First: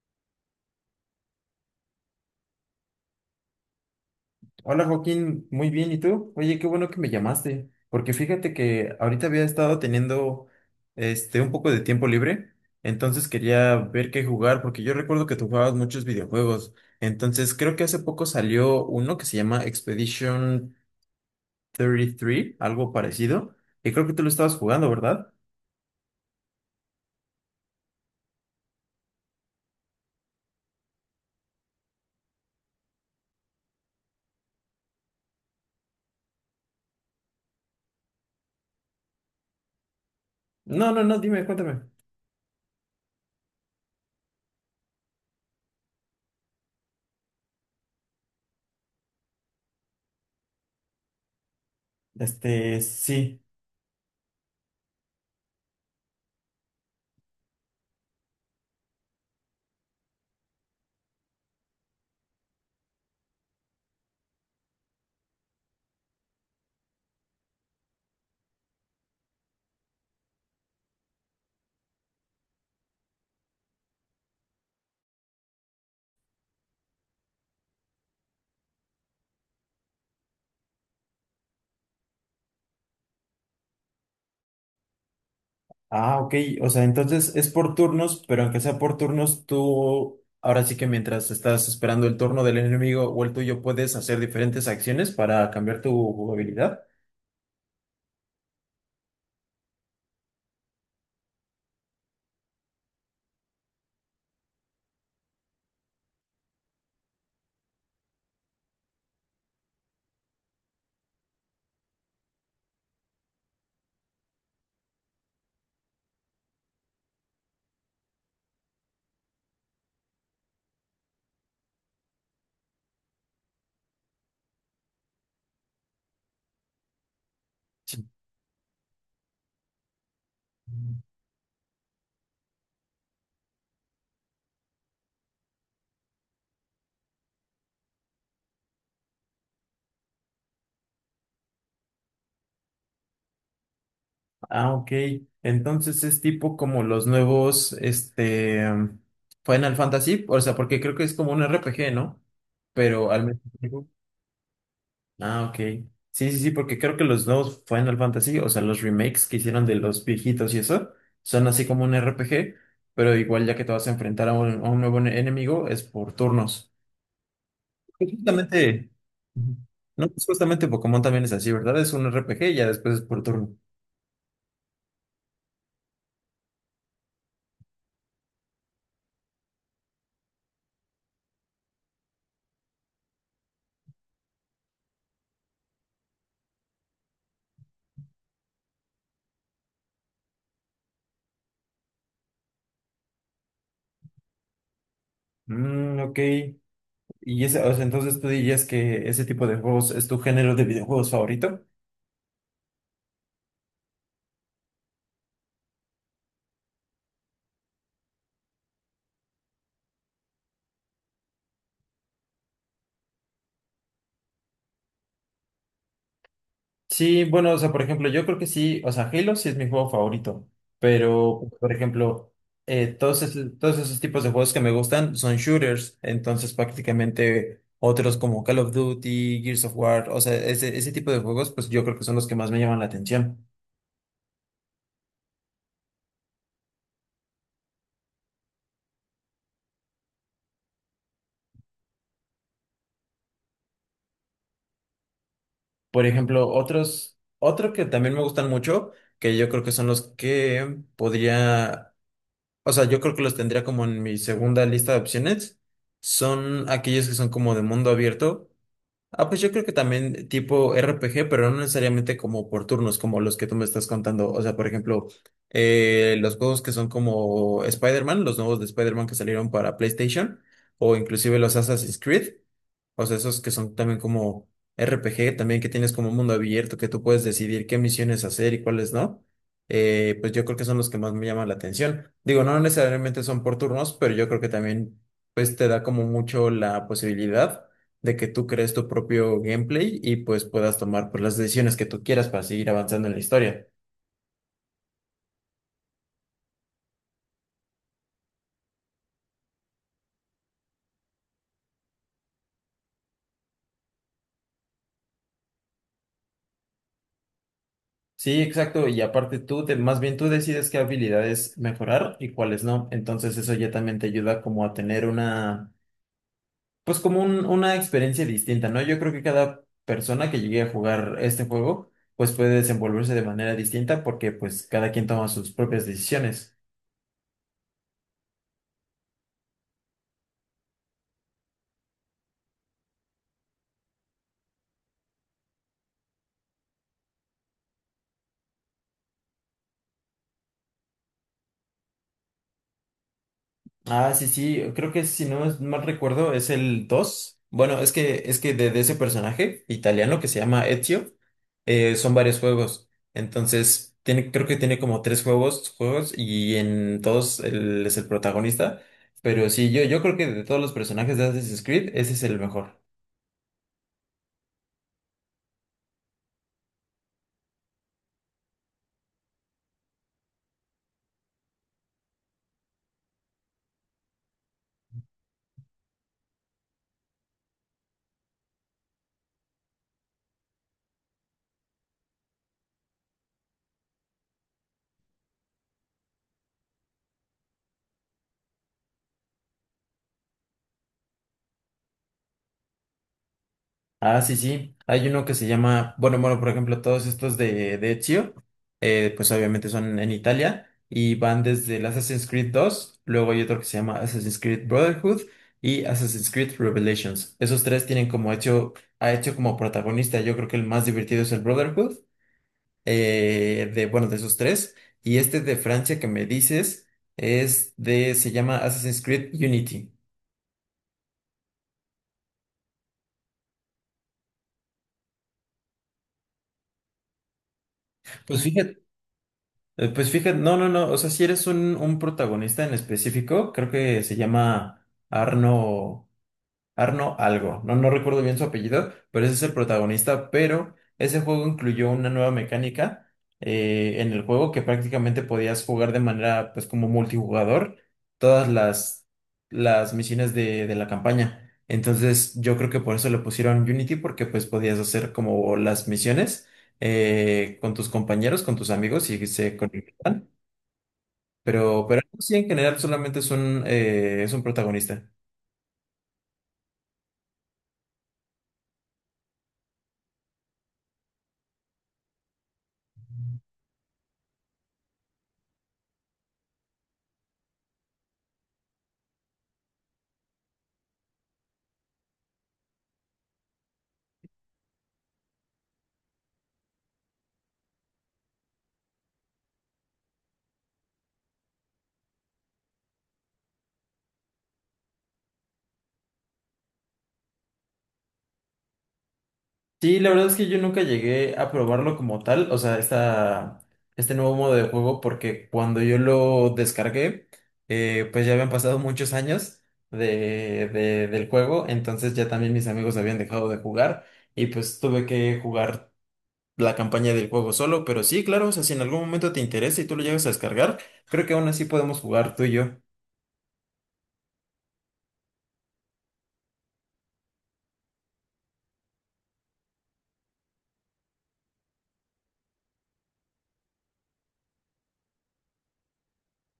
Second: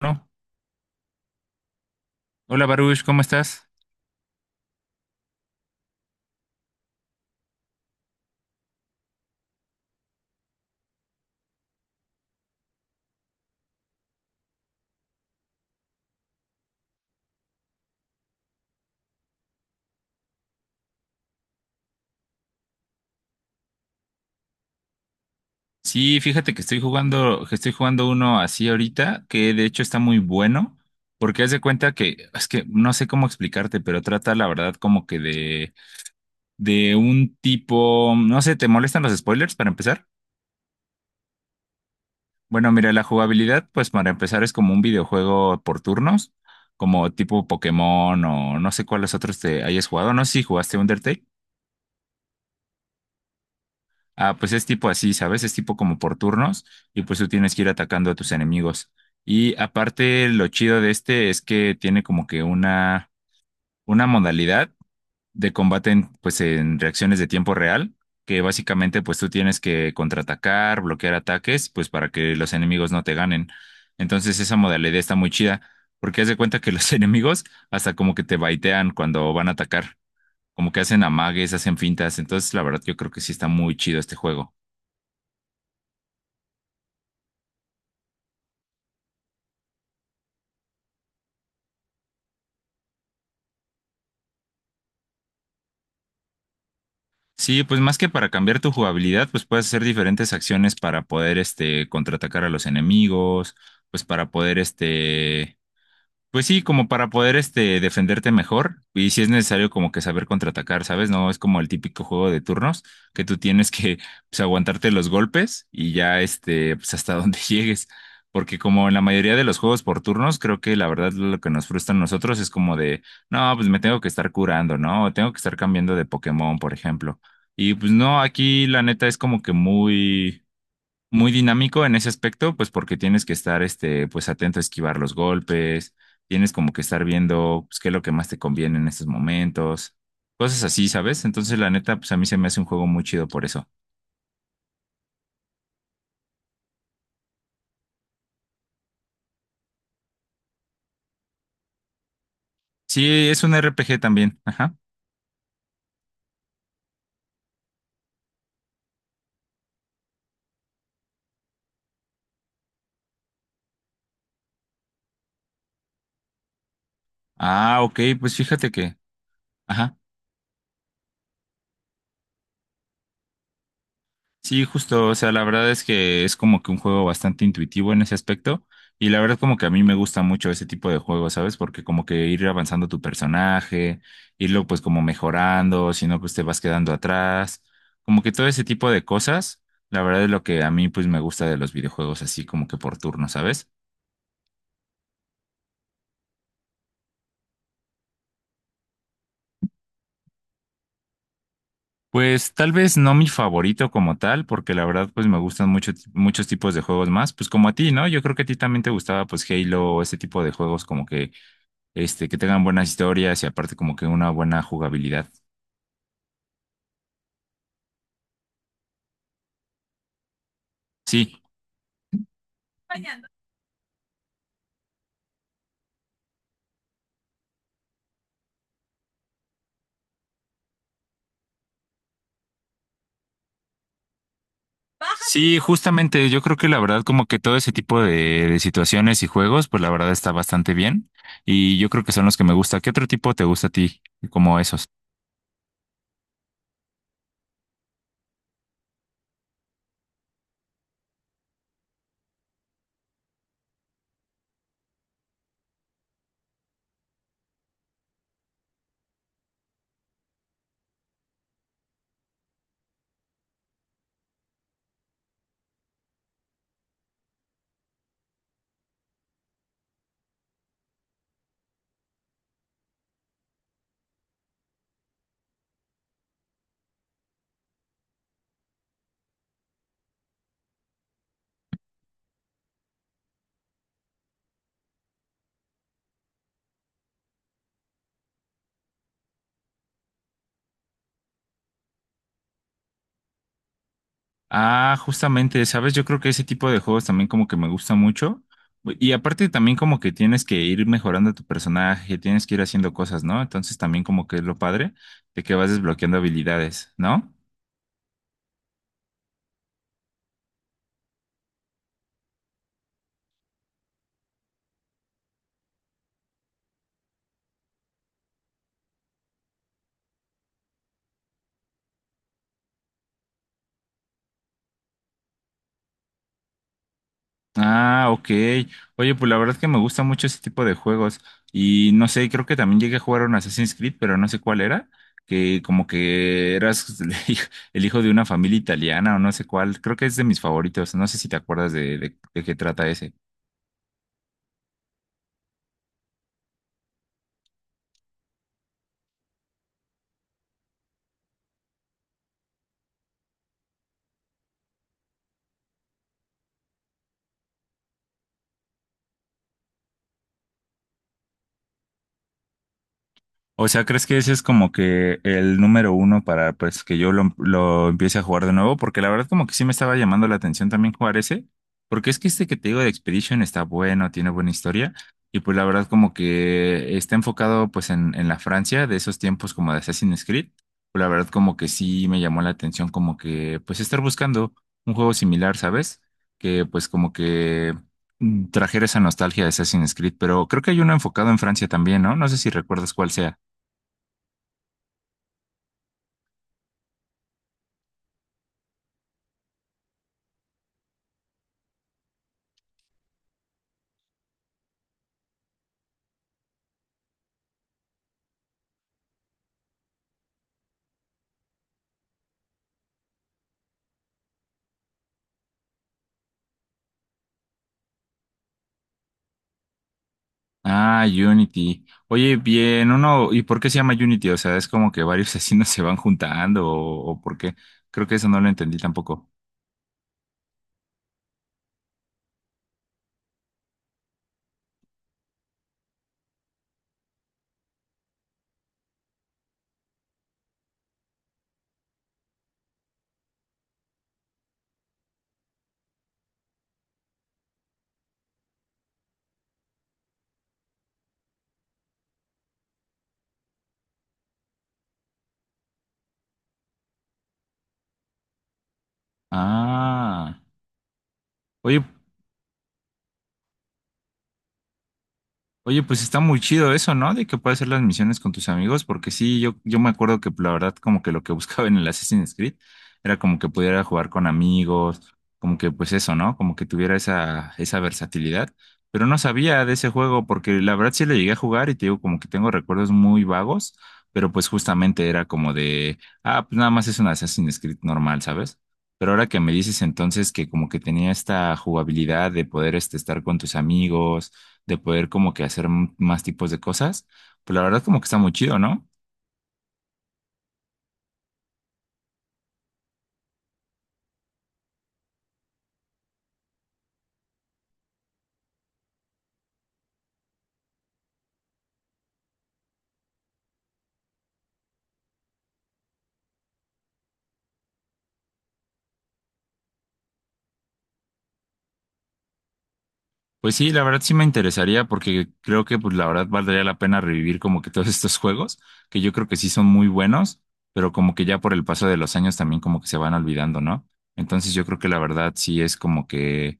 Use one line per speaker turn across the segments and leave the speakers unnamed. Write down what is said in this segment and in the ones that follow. Bueno, hola Baruch, ¿cómo estás?
Hola Joaquín, muy bien, ¿y tú? Oye, qué bueno que me llamaste, porque fíjate que ahorita había estado teniendo un poco de tiempo libre, entonces quería ver qué jugar, porque yo recuerdo que tú jugabas muchos videojuegos, entonces creo que hace poco salió uno que se llama Expedition 33, algo parecido, y creo que tú lo estabas jugando, ¿verdad?
Sí, fíjate que estoy jugando, uno así ahorita, que de hecho está muy bueno, porque haz de cuenta que, es que no sé cómo explicarte, pero trata la verdad como que de un tipo, no sé, ¿te molestan los spoilers para empezar?
No, no, no, dime, cuéntame.
Bueno, mira, la jugabilidad, pues para empezar es como un videojuego por turnos, como tipo Pokémon o no sé cuáles otros te hayas jugado, no sé si jugaste Undertale.
Este, sí.
Ah, pues es tipo así, ¿sabes? Es tipo como por turnos y pues tú tienes que ir atacando a tus enemigos. Y aparte, lo chido de este es que tiene como que una modalidad de combate en, pues en reacciones de tiempo real, que básicamente pues tú tienes que contraatacar, bloquear ataques, pues para que los enemigos no te ganen. Entonces esa modalidad está muy chida, porque haz de cuenta que los enemigos hasta como que te baitean cuando van a atacar, como que hacen amagues, hacen fintas. Entonces la verdad yo creo que sí está muy chido este juego.
Ah, ok. O sea, entonces es por turnos, pero aunque sea por turnos, tú ahora sí que mientras estás esperando el turno del enemigo o el tuyo, puedes hacer diferentes acciones para cambiar tu jugabilidad.
Sí, pues más que para cambiar tu jugabilidad, pues puedes hacer diferentes acciones para poder, contraatacar a los enemigos, pues para poder, pues sí, como para poder defenderte mejor y si es necesario como que saber contraatacar, ¿sabes? No es como el típico juego de turnos que tú tienes que pues, aguantarte los golpes y ya pues hasta donde llegues. Porque como en la mayoría de los juegos por turnos, creo que la verdad lo que nos frustra a nosotros es como de, no, pues me tengo que estar curando, ¿no? O tengo que estar cambiando de Pokémon, por ejemplo. Y pues
Sí.
no, aquí la neta es como que muy muy dinámico en ese aspecto, pues porque tienes que estar pues atento a esquivar los golpes, tienes como que estar viendo pues, qué es lo que más te conviene en estos momentos, cosas así, ¿sabes? Entonces, la neta, pues a mí se me hace un juego muy chido por eso.
Ah, ok. Entonces es tipo como los nuevos, Final Fantasy, o sea, porque creo que es como un RPG, ¿no? Pero al
Sí,
menos.
es un RPG también, ajá.
Ah, ok. Sí, sí, sí, porque creo que los nuevos Final Fantasy, o sea, los remakes que hicieron de los viejitos y eso, son así como un RPG, pero igual ya que te vas a enfrentar a a un nuevo enemigo, es por turnos.
Ah, ok,
Pues
pues fíjate
justamente.
que,
Ujú.
ajá.
No, pues justamente Pokémon también es así, ¿verdad? Es un RPG y ya después es por turno.
Sí, justo, o sea, la verdad es que es como que un juego bastante intuitivo en ese aspecto y la verdad como que a mí me gusta mucho ese tipo de juegos, ¿sabes? Porque como que ir avanzando tu personaje, irlo pues como mejorando, si no pues te vas quedando atrás, como que todo ese tipo de cosas, la verdad es lo que a mí pues me gusta de los videojuegos así como que por turno, ¿sabes?
Mm, ok. Y ese, o sea, entonces tú dirías que ese tipo de juegos es tu género de videojuegos favorito.
Pues tal vez no mi favorito como tal, porque la verdad pues me gustan mucho, muchos tipos de juegos más, pues como a ti, ¿no? Yo creo que a ti también te gustaba pues Halo o ese tipo de juegos como que que tengan buenas historias y aparte como que una buena jugabilidad.
Sí, bueno, o sea, por ejemplo, yo creo que sí, o sea, Halo sí es mi juego favorito,
Sí.
pero, por ejemplo, todos esos tipos de juegos que me gustan son shooters, entonces prácticamente otros como Call of Duty, Gears of War, o sea, ese tipo de juegos, pues yo creo que son los que más me llaman la atención.
Sí, justamente, yo creo que la verdad como que todo ese tipo de situaciones y juegos, pues la verdad está bastante bien y yo creo que son los que me gusta. ¿Qué otro tipo te gusta a ti como esos?
Por ejemplo, otro que también me gustan mucho, que yo creo que son los que podría, o sea, yo creo que los tendría como en mi segunda lista de opciones, son aquellos que son como de mundo abierto. Ah, pues yo creo que también tipo RPG, pero no necesariamente como por turnos, como los que tú me estás contando. O sea, por ejemplo, los juegos que son como Spider-Man, los nuevos de Spider-Man que salieron para PlayStation, o inclusive los Assassin's Creed. O sea, esos que son también como RPG, también que tienes como un mundo abierto, que tú puedes decidir qué misiones hacer y cuáles no. Pues yo creo que son los que más me llaman la atención. Digo, no necesariamente son por turnos, pero yo creo que también pues te da como mucho la posibilidad de que tú crees tu propio gameplay y pues puedas tomar pues las decisiones que tú quieras para seguir avanzando en la historia.
Ah, justamente, sabes, yo creo que ese tipo de juegos también como que me gusta mucho y aparte también como que tienes que ir mejorando tu personaje, tienes que ir haciendo cosas, ¿no? Entonces también como que es lo padre de que vas desbloqueando habilidades, ¿no?
Sí, exacto, y aparte más bien tú decides qué habilidades mejorar y cuáles no, entonces eso ya también te ayuda como a tener una, pues como una experiencia distinta, ¿no? Yo creo que cada persona que llegue a jugar este juego, pues puede desenvolverse de manera distinta porque pues cada quien toma sus propias decisiones.
Ah, ok. Oye, pues la verdad es que me gusta mucho ese tipo de juegos. Y no sé, creo que también llegué a jugar un Assassin's Creed, pero no sé cuál era. Que como que eras el hijo de una familia italiana o no sé cuál. Creo que es de mis favoritos. No sé si te acuerdas de qué trata ese.
Ah, sí, sí, creo que si no es mal recuerdo es el 2. Bueno, es que de ese personaje italiano que se llama Ezio, son varios juegos. Entonces, tiene, creo que tiene como tres juegos, juegos y en todos él es el protagonista. Pero sí, yo creo que de todos los personajes de Assassin's Creed, ese es el mejor.
O sea, ¿crees que ese es como que el número uno para pues que yo lo empiece a jugar de nuevo? Porque la verdad como que sí me estaba llamando la atención también jugar ese, porque es que este que te digo de Expedition está bueno, tiene buena historia, y pues la verdad como que está enfocado pues en la Francia de esos tiempos como de Assassin's Creed, pues la verdad como que sí me llamó la atención como que pues estar buscando un juego similar, ¿sabes? Que pues como que trajera esa nostalgia de Assassin's Creed, pero creo que hay uno enfocado en Francia también, ¿no? No sé si recuerdas cuál sea.
Ah, sí, sí. Hay uno que se llama, bueno, por ejemplo, todos estos de Ezio, pues obviamente son en Italia y van desde el Assassin's Creed 2, luego hay otro que se llama Assassin's Creed Brotherhood y Assassin's Creed Revelations. Esos tres tienen como Ezio ha hecho como protagonista, yo creo que el más divertido es el Brotherhood, bueno, de esos tres. Y este de Francia que me dices se llama Assassin's Creed Unity.
Ah, Unity. Oye, bien, uno, ¿y por qué se llama Unity? O sea, es como que varios asesinos se van juntando o por qué. Creo que eso no
Pues
lo entendí
fíjate.
tampoco.
Pues fíjate, no, no, no, o sea, si eres un protagonista en específico, creo que se llama Arno, Arno algo, no recuerdo bien su apellido, pero ese es el protagonista, pero ese juego incluyó una nueva mecánica, en el juego que prácticamente podías jugar de manera pues como multijugador todas las misiones de la campaña. Entonces yo creo que por eso le pusieron Unity porque pues podías hacer como las misiones con tus compañeros, con tus amigos y se conectan,
Ah. Oye,
pero sí en general solamente es un protagonista.
Oye, pues está muy chido eso, ¿no? De que puedes hacer las misiones con tus amigos, porque sí, yo me acuerdo que la verdad como que lo que buscaba en el Assassin's Creed era como que pudiera jugar con amigos, como que pues eso, ¿no? Como que tuviera esa, esa versatilidad, pero no sabía de ese juego porque la verdad sí le llegué a jugar y te digo como que tengo recuerdos muy vagos, pero pues justamente era como de, ah, pues nada más es un Assassin's Creed normal, ¿sabes? Pero ahora que me dices entonces que como que tenía esta jugabilidad de poder estar con tus amigos de poder como que hacer más tipos de cosas, pues la verdad como que está muy chido, ¿no?
Sí, la verdad es que yo nunca llegué a probarlo como tal, este nuevo modo de juego, porque cuando yo lo descargué, pues ya habían pasado muchos años del juego, entonces ya también mis amigos habían dejado de jugar y pues tuve que jugar la campaña del juego solo, pero sí, claro, o sea, si en algún momento te interesa y tú lo llegas a descargar, creo que aún así podemos jugar tú y yo.
Pues sí, la verdad sí me interesaría porque creo que pues la verdad valdría la pena revivir como que todos estos juegos, que yo creo que sí son muy buenos, pero como que ya por el paso de los años también como que se van olvidando, ¿no? Entonces yo creo que la verdad sí es como que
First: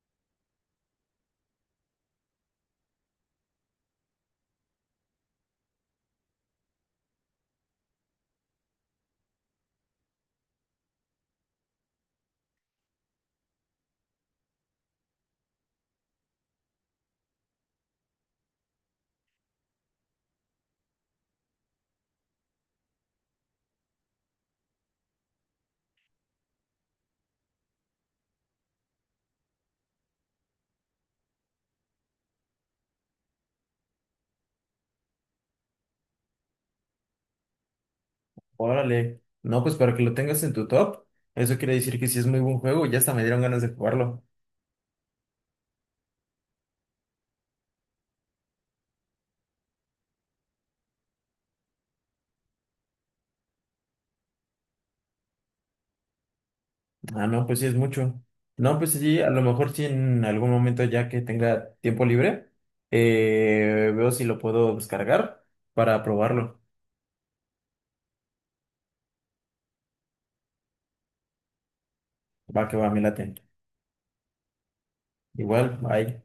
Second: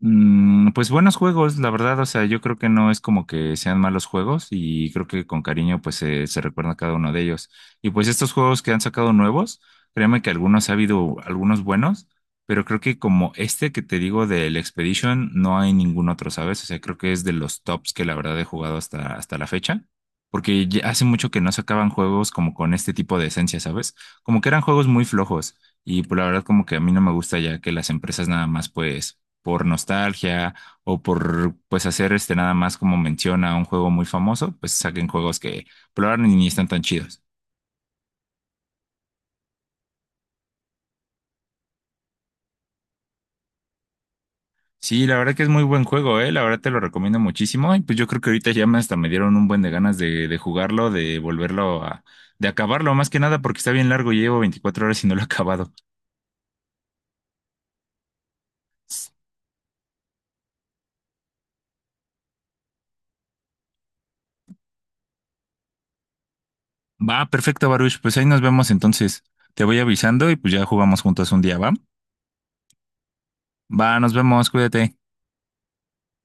Pues buenos juegos, la verdad, o sea, yo creo que no es como que sean malos juegos y creo que con cariño pues se recuerda cada uno de ellos. Y pues estos juegos que han sacado nuevos, créeme que algunos ha habido algunos buenos, pero creo que como este que te digo del Expedition no hay ningún otro, ¿sabes? O sea, creo que es de los tops que la verdad he jugado hasta, hasta la fecha, porque ya hace mucho que no sacaban juegos como con este tipo de esencia, ¿sabes? Como que eran juegos muy flojos y pues la verdad como que a mí no me gusta ya que las empresas nada más pues por nostalgia o por pues hacer nada más como menciona un juego muy famoso, pues saquen juegos que probaron y ni están tan chidos.
Órale, no, pues para que lo tengas en tu top, eso quiere decir que sí es muy buen juego, ya hasta me dieron ganas de jugarlo.
Sí, la verdad que es muy buen juego, la verdad te lo recomiendo muchísimo y pues yo creo que ahorita ya me hasta me dieron un buen de ganas de jugarlo, de volverlo a, de acabarlo, más que nada porque está bien largo, llevo 24 horas y no lo he acabado.
Ah, no, pues sí es mucho. No, pues sí, a lo mejor sí en algún momento ya que tenga tiempo libre, veo si lo puedo descargar para probarlo.
Va, perfecto, Baruch, pues ahí nos vemos entonces. Te voy avisando y pues ya jugamos juntos un día, ¿va?
Va que va, me late.
Va, nos vemos, cuídate.
Igual, bye.